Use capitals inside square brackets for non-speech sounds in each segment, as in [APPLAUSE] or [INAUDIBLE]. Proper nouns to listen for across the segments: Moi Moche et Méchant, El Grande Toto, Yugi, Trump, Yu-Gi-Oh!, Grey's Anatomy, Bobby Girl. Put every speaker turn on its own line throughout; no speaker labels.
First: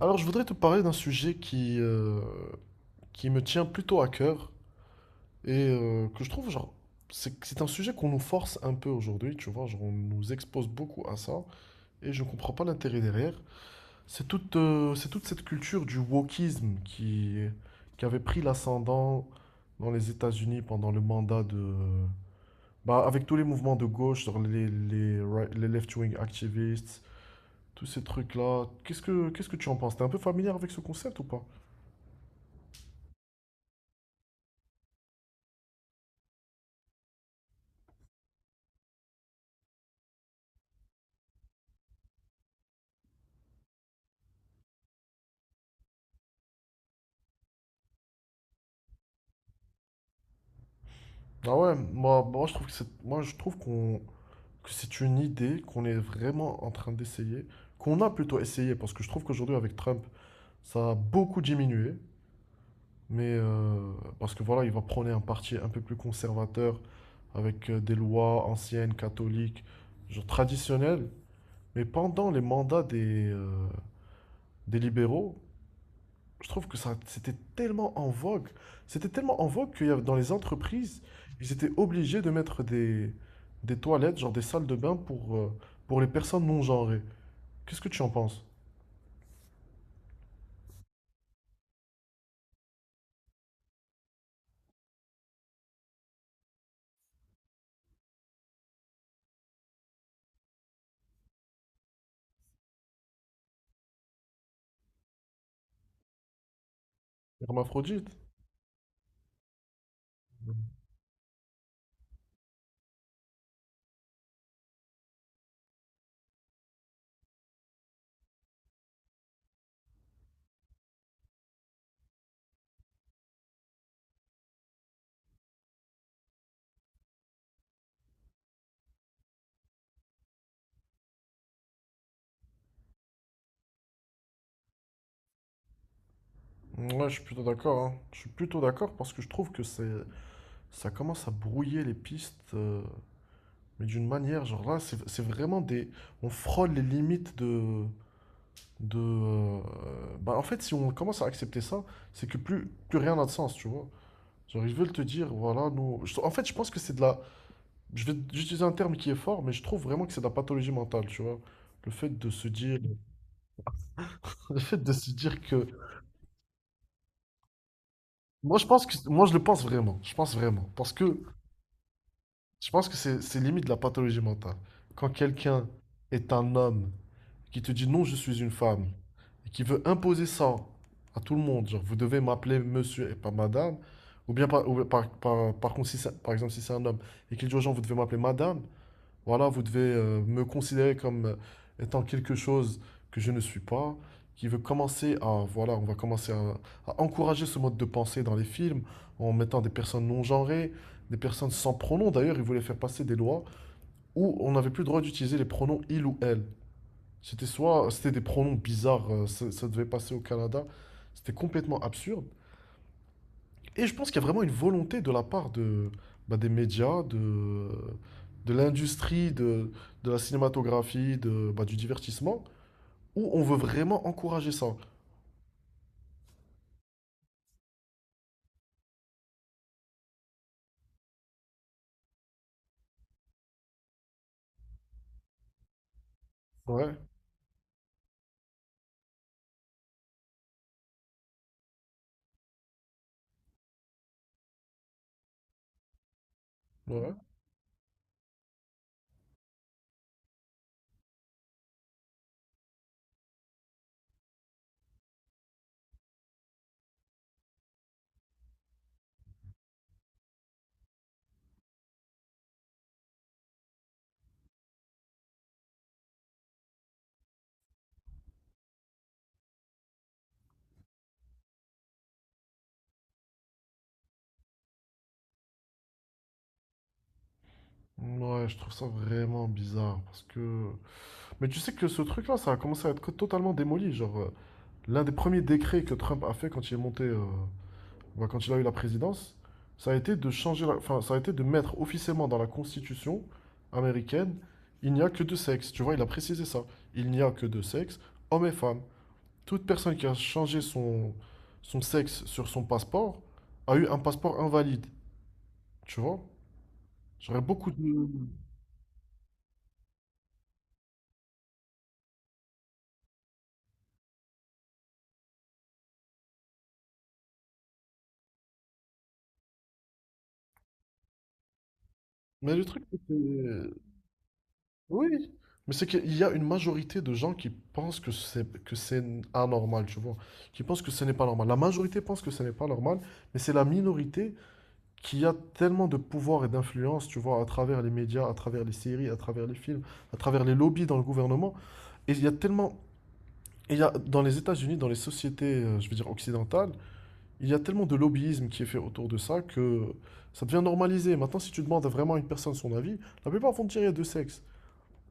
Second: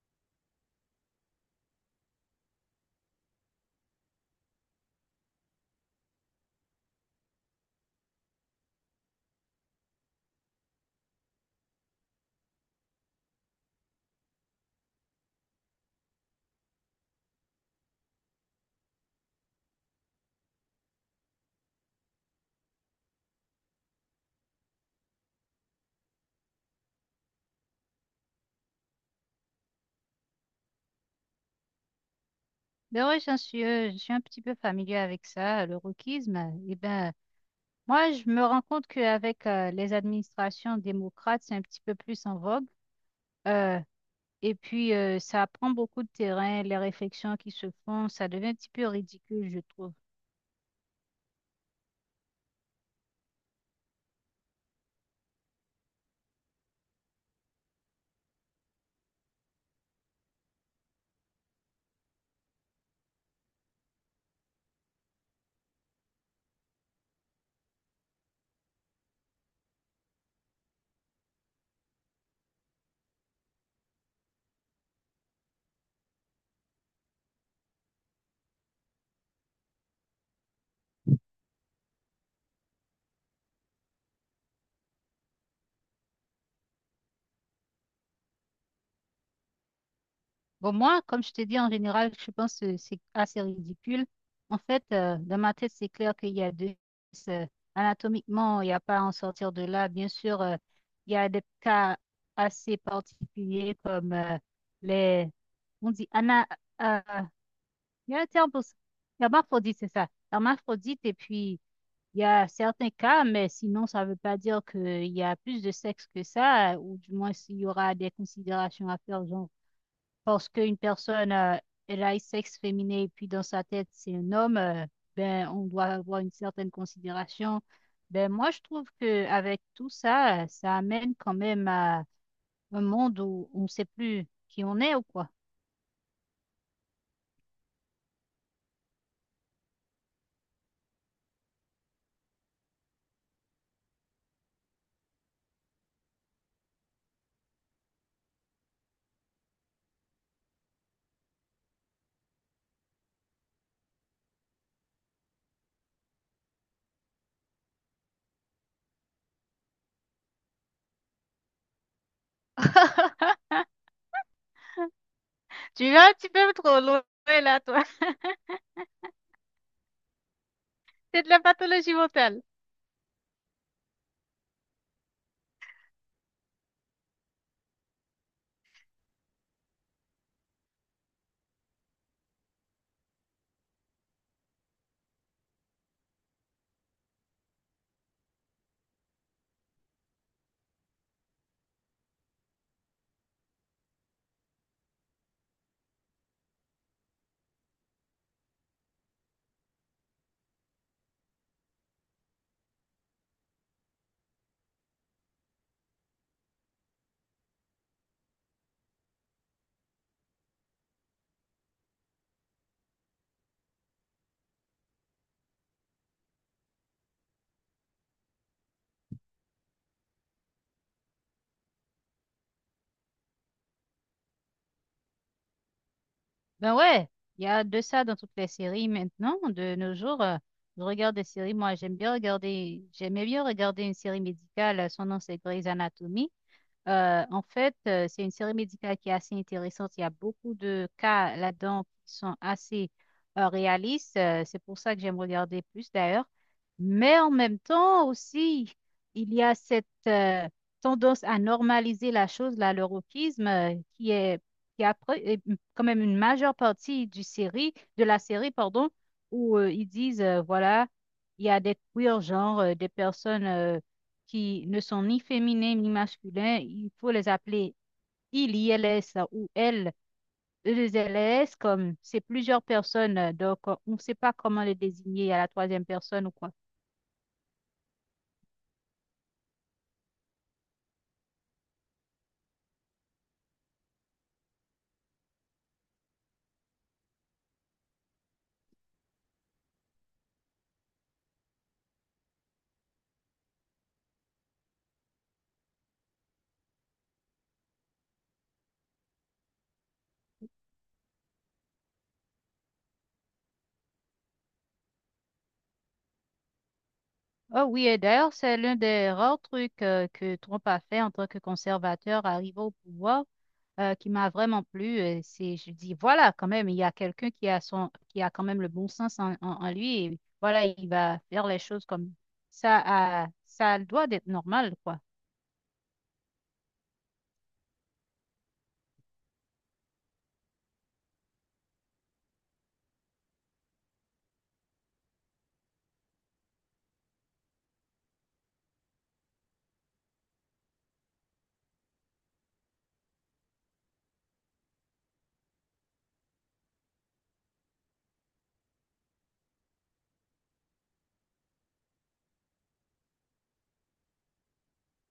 Alors, je voudrais te parler d'un sujet qui me tient plutôt à cœur et que je trouve, genre, c'est un sujet qu'on nous force un peu aujourd'hui, tu vois, genre, on nous expose beaucoup à ça et je ne comprends pas l'intérêt derrière. C'est toute cette culture du wokisme qui avait pris l'ascendant dans les États-Unis pendant le mandat de... Bah, avec tous les mouvements de gauche, genre les left-wing activists, tous ces trucs-là. Qu'est-ce que tu en penses? T'es un peu familier avec ce concept ou pas?
Ben ouais, j'en suis, je suis un petit peu familier avec ça, le wokisme. Eh ben, moi, je me rends compte qu'avec les administrations démocrates, c'est un petit peu plus en vogue. Euh, et puis, ça prend beaucoup de terrain, les réflexions qui se font, ça devient un petit peu ridicule, je trouve.
Ah ouais, moi je trouve que moi je trouve que c'est une idée qu'on est vraiment en train d'essayer, qu'on a plutôt essayé, parce que je trouve qu'aujourd'hui avec Trump, ça a beaucoup diminué, mais parce que voilà, il va prôner un parti un peu plus conservateur, avec des lois anciennes, catholiques, genre traditionnelles, mais pendant les mandats des libéraux, je trouve que ça, c'était tellement en vogue. C'était tellement en vogue qu'il y avait dans les entreprises, ils étaient obligés de mettre des toilettes, genre des salles de bain pour les personnes non genrées. Qu'est-ce que tu en penses?
Bon, moi, comme je t'ai dit, en général, je pense que c'est assez ridicule. En fait, dans ma tête, c'est clair qu'il y a deux. euh, Anatomiquement, il n'y a pas à en sortir de là. Bien sûr, il y a des cas assez particuliers comme les... On dit ana... euh,
Hermaphrodite?
il y a un terme pour ça. Hermaphrodite, c'est ça. Hermaphrodite, et puis il y a certains cas, mais sinon, ça ne veut pas dire qu'il y a plus de sexe que ça, ou du moins, s'il y aura des considérations à faire, genre parce qu'une personne elle a un sexe féminin et puis dans sa tête c'est un homme, ben on doit avoir une certaine considération. Ben moi je trouve que avec tout ça, ça amène quand même à un monde où on ne sait plus qui on est ou quoi.
Ouais, je suis plutôt d'accord, hein. Je suis plutôt d'accord parce que je trouve que c'est, ça commence à brouiller les pistes, mais d'une manière, genre là, c'est vraiment des, on frôle les limites de, bah en fait, si on commence à accepter ça, c'est que plus rien n'a de sens, tu vois. Genre, ils veulent te dire, voilà, nous. En fait, je pense que c'est de la. Je vais utiliser un terme qui est fort, mais je trouve vraiment que c'est de la pathologie mentale, tu vois. Le fait de se dire.
[LAUGHS]
[LAUGHS] Le fait de se dire que.
Tu vas un petit peu trop loin là, toi. [LAUGHS]
Moi, je pense que. Moi, je le pense vraiment. Je pense vraiment. Parce que
C'est de la pathologie mentale.
je pense que c'est limite de la pathologie mentale. Quand quelqu'un est un homme qui te dit non, je suis une femme, et qui veut imposer ça à tout le monde, genre, vous devez m'appeler monsieur et pas madame, ou bien par, ou par, par, par contre, si c'est- par exemple, si c'est un homme, et qu'il dit aux gens, vous devez m'appeler madame. Voilà, vous devez me considérer comme étant quelque chose que je ne suis pas, qui veut commencer à, voilà, on va commencer à encourager ce mode de pensée dans les films en mettant des personnes non genrées, des personnes sans pronoms. D'ailleurs, ils voulaient faire passer des lois où on n'avait plus le droit d'utiliser les pronoms il ou elle. C'était des pronoms bizarres, ça devait passer au Canada. C'était complètement absurde. Et je pense qu'il y a vraiment une volonté de la part bah, des médias, de l'industrie, de la cinématographie, de, bah, du divertissement, où on veut vraiment encourager ça.
Ben ouais, il y a de ça dans toutes les séries maintenant, de nos jours. Je regarde des séries, moi j'aime bien regarder, j'aimais bien regarder une série médicale, son nom c'est Grey's Anatomy.
Ouais,
En fait, c'est une série médicale qui est assez intéressante. Il y a beaucoup de cas là-dedans qui sont assez réalistes. C'est pour ça que j'aime regarder plus d'ailleurs.
ouais.
Mais en même temps aussi, il y a cette tendance à normaliser la chose, là, le wokisme, qui est, qui après, est quand même une majeure partie du série, de la série, pardon, où ils disent, voilà, il y a des queers, genre des personnes qui ne sont ni féminins ni masculins, il faut les appeler ILS ou L. LS, comme c'est plusieurs personnes, donc on ne sait pas comment les désigner à la troisième personne ou quoi.
Ouais, je trouve ça vraiment bizarre parce que... Mais tu sais que ce truc-là, ça a commencé à être totalement démoli. Genre, l'un des premiers décrets que Trump a fait quand il est monté bah, quand il a eu la présidence, ça a été enfin, ça a été de mettre officiellement dans la Constitution américaine, il n'y a que deux sexes. Tu vois, il a précisé ça. Il n'y a que deux sexes, hommes et femmes. Toute personne qui a changé son sexe sur son passeport a eu un passeport invalide. Tu vois? J'aurais
Oh
beaucoup
oui, et
de...
d'ailleurs, c'est l'un des rares trucs que Trump a fait en tant que conservateur arrivé au pouvoir qui m'a vraiment plu. C'est, je dis, voilà, quand même, il y a quelqu'un qui a son, qui a quand même le bon sens en, en lui et voilà, il va faire les choses comme
Mais le
ça.
truc, c'est que-
Ça doit être normal, quoi.
Oui, mais c'est qu'il y a une majorité de gens qui pensent que c'est anormal, tu vois, qui pensent que ce n'est pas normal. La majorité pense que ce n'est pas normal, mais c'est la minorité qui a tellement de pouvoir et d'influence, tu vois, à travers les médias, à travers les séries, à travers les films, à travers les lobbies dans le gouvernement. Et il y a tellement, et il y a, dans les États-Unis, dans les sociétés, je veux dire, occidentales, il y a tellement de lobbyisme qui est fait autour de ça que ça devient normalisé. Maintenant, si tu demandes à vraiment une personne son avis, la plupart vont te dire il y a deux sexes.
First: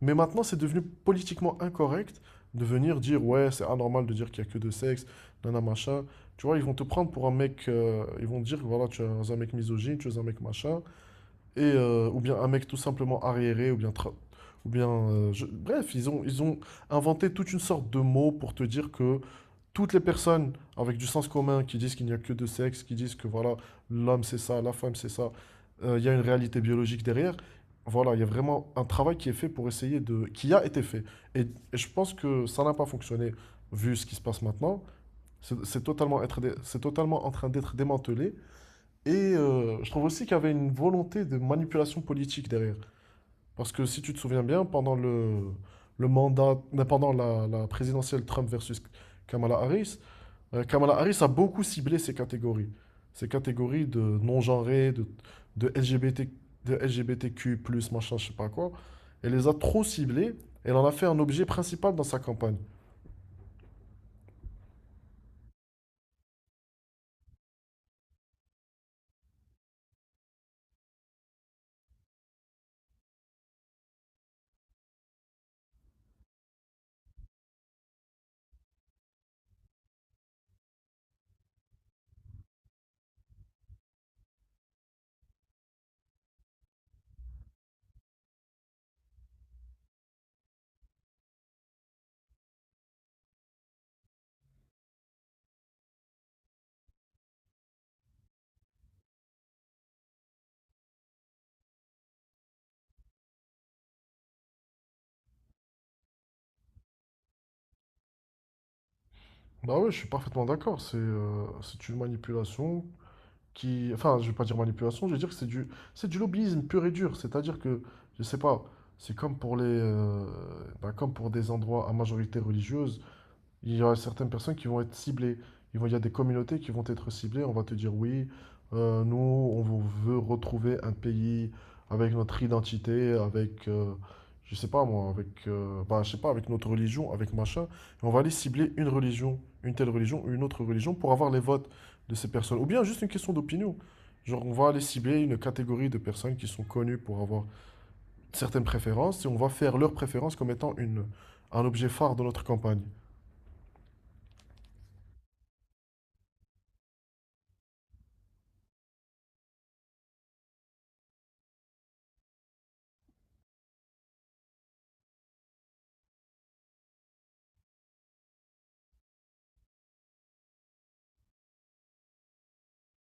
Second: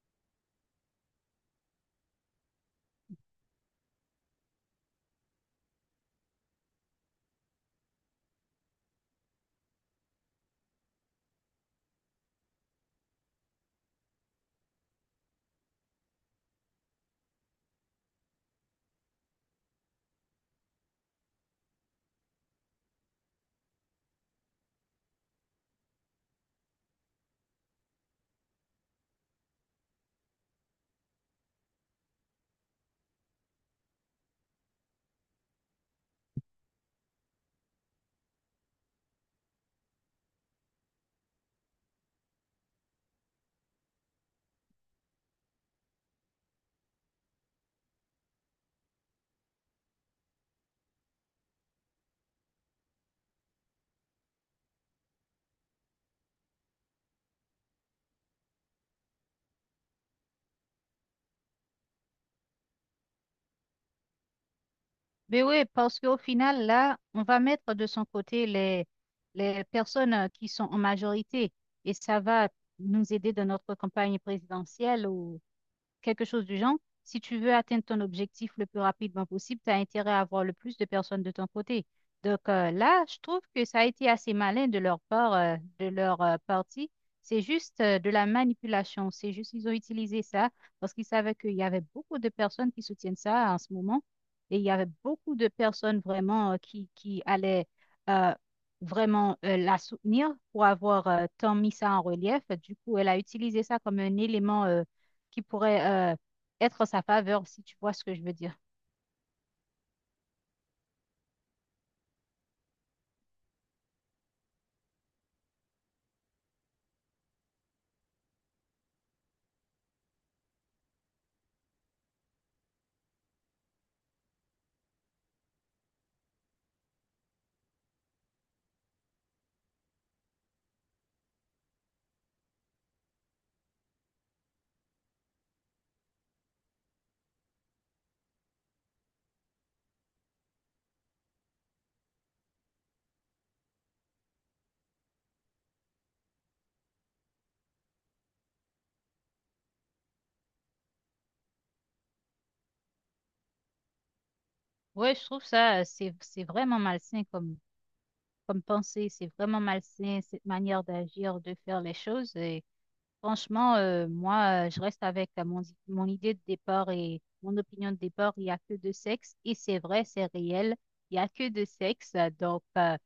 Mais maintenant, c'est devenu politiquement incorrect de venir dire ouais, c'est anormal de dire qu'il y a que deux sexes, nana machin. Tu vois, ils vont te prendre pour un mec, ils vont te dire voilà, tu es un mec misogyne, tu es un mec machin. Ou bien un mec tout simplement arriéré, ou bien... tra- Ou bien je- Bref, ils ont inventé toute une sorte de mots pour te dire que toutes les personnes avec du sens commun qui disent qu'il n'y a que deux sexes, qui disent que voilà, l'homme c'est ça, la femme c'est ça, il y a une réalité biologique derrière. Voilà, il y a vraiment un travail qui est fait pour essayer de... qui a été fait. Et je pense que ça n'a pas fonctionné vu ce qui se passe maintenant. C'est totalement en train d'être démantelé. Et je trouve aussi qu'il y avait une volonté de manipulation politique derrière. Parce que si tu te souviens bien, pendant le mandat, non, pendant la présidentielle Trump versus Kamala Harris, Kamala Harris a beaucoup ciblé ces catégories. Ces catégories de non-genrés, de LGBT, de LGBTQ+, machin, je sais pas quoi. Elle les a trop ciblées. Elle en a fait un objet principal dans sa campagne.
Mais oui, parce qu'au final, là, on va mettre de son côté les personnes qui sont en majorité et ça va nous aider dans notre campagne présidentielle où quelque chose du genre. Si tu veux atteindre ton objectif le plus rapidement possible, tu as intérêt à avoir le plus de personnes de ton côté. Donc là, je trouve que ça a été assez malin de leur part, de leur partie. C'est juste de la manipulation. C'est juste qu'ils ont utilisé ça parce qu'ils savaient qu'il y avait beaucoup de personnes qui soutiennent ça en ce moment. Et il y avait beaucoup de personnes vraiment qui allaient euh, vraiment la soutenir pour avoir tant mis ça en relief. Du coup, elle a utilisé ça comme un élément. Qui pourrait être en sa faveur, si tu vois ce que je veux dire.
Bah ouais, je suis parfaitement d'accord. C'est une manipulation qui, enfin, je vais pas dire manipulation, je vais dire que c'est du lobbyisme pur et dur. C'est-à-dire que, je sais pas, c'est comme pour ben, comme pour des endroits à majorité religieuse. Il y aura certaines personnes qui vont être ciblées. Il y a des communautés qui vont être ciblées. On va te dire oui, nous, veut retrouver un pays avec notre identité, je sais pas moi, je sais pas, avec notre religion, avec machin. Et on va aller cibler une religion, une telle religion ou une autre religion pour avoir les votes de ces personnes. Ou bien juste une question d'opinion. Genre, on va aller cibler une catégorie de personnes qui sont connues pour avoir certaines préférences et on va faire leurs préférences comme étant une, un objet phare de notre campagne.
Ouais, je trouve ça, c'est vraiment malsain comme, comme pensée, c'est vraiment malsain cette manière d'agir, de faire les choses. Et franchement, moi, je reste avec mon, mon idée de départ et mon opinion de départ, il n'y a que deux sexes, et c'est vrai, c'est réel, il n'y a que deux sexes. Donc,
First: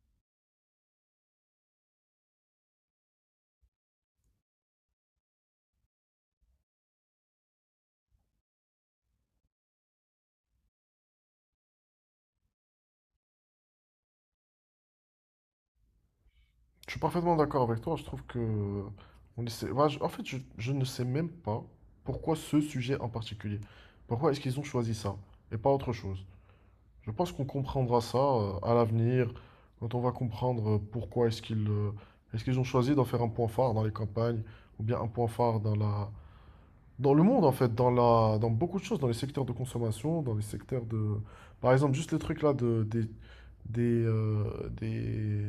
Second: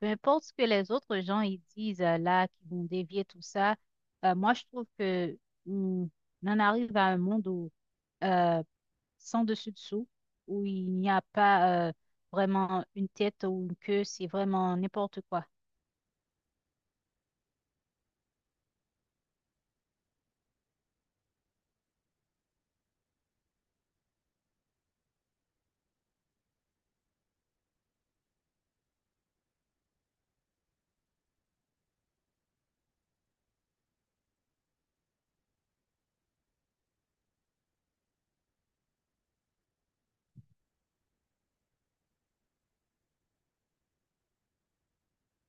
peu importe ce que les autres gens ils disent là, qui vont dévier tout ça, moi, je trouve que hum, on en arrive à un monde où... euh, sans dessus-dessous, où il n'y a pas vraiment une tête ou une queue, c'est vraiment n'importe quoi.
Je suis parfaitement d'accord avec toi. Je trouve que on essaie- bah, je- en fait, je ne sais même pas pourquoi ce sujet en particulier. Pourquoi est-ce qu'ils ont choisi ça et pas autre chose. Je pense qu'on comprendra ça à l'avenir quand on va comprendre pourquoi est-ce qu'ils ont choisi d'en faire un point phare dans les campagnes ou bien un point phare dans la dans le monde en fait, dans la dans beaucoup de choses, dans les secteurs de consommation, dans les secteurs de par exemple juste les trucs là de des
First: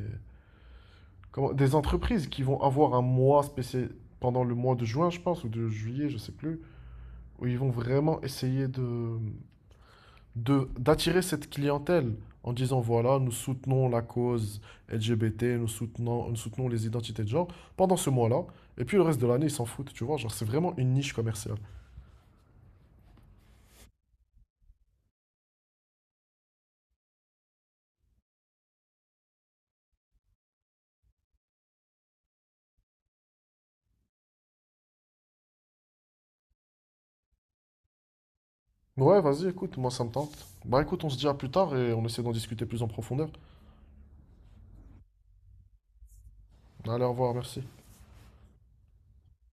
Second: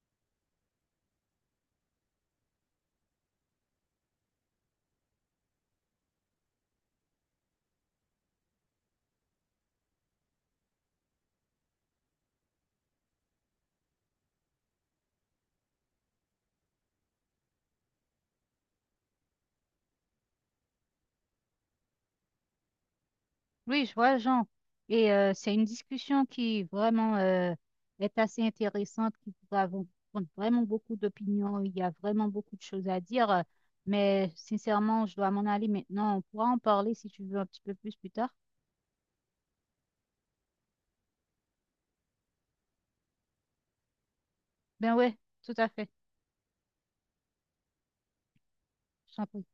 Comment- des entreprises qui vont avoir un mois spécial pendant le mois de juin, je pense, ou de juillet, je sais plus, où ils vont vraiment essayer d'attirer cette clientèle en disant voilà, nous soutenons la cause LGBT, nous soutenons les identités de genre pendant ce mois-là, et puis le reste de l'année, ils s'en foutent, tu vois, genre c'est vraiment une niche commerciale.
Oui, je vois, Jean. Et c'est une discussion qui vraiment est assez intéressante, qui pourra vous prendre vraiment beaucoup d'opinions. Il y a vraiment beaucoup de choses à dire, mais sincèrement, je dois m'en aller maintenant. On pourra en parler si tu veux un petit peu plus plus tard.
Ouais, vas-y, écoute, moi ça me tente. Bah écoute, on se dit à plus tard et on essaie d'en discuter plus en profondeur.
Ben ouais, tout à fait.
Allez, au revoir, merci.
Je t'en prie.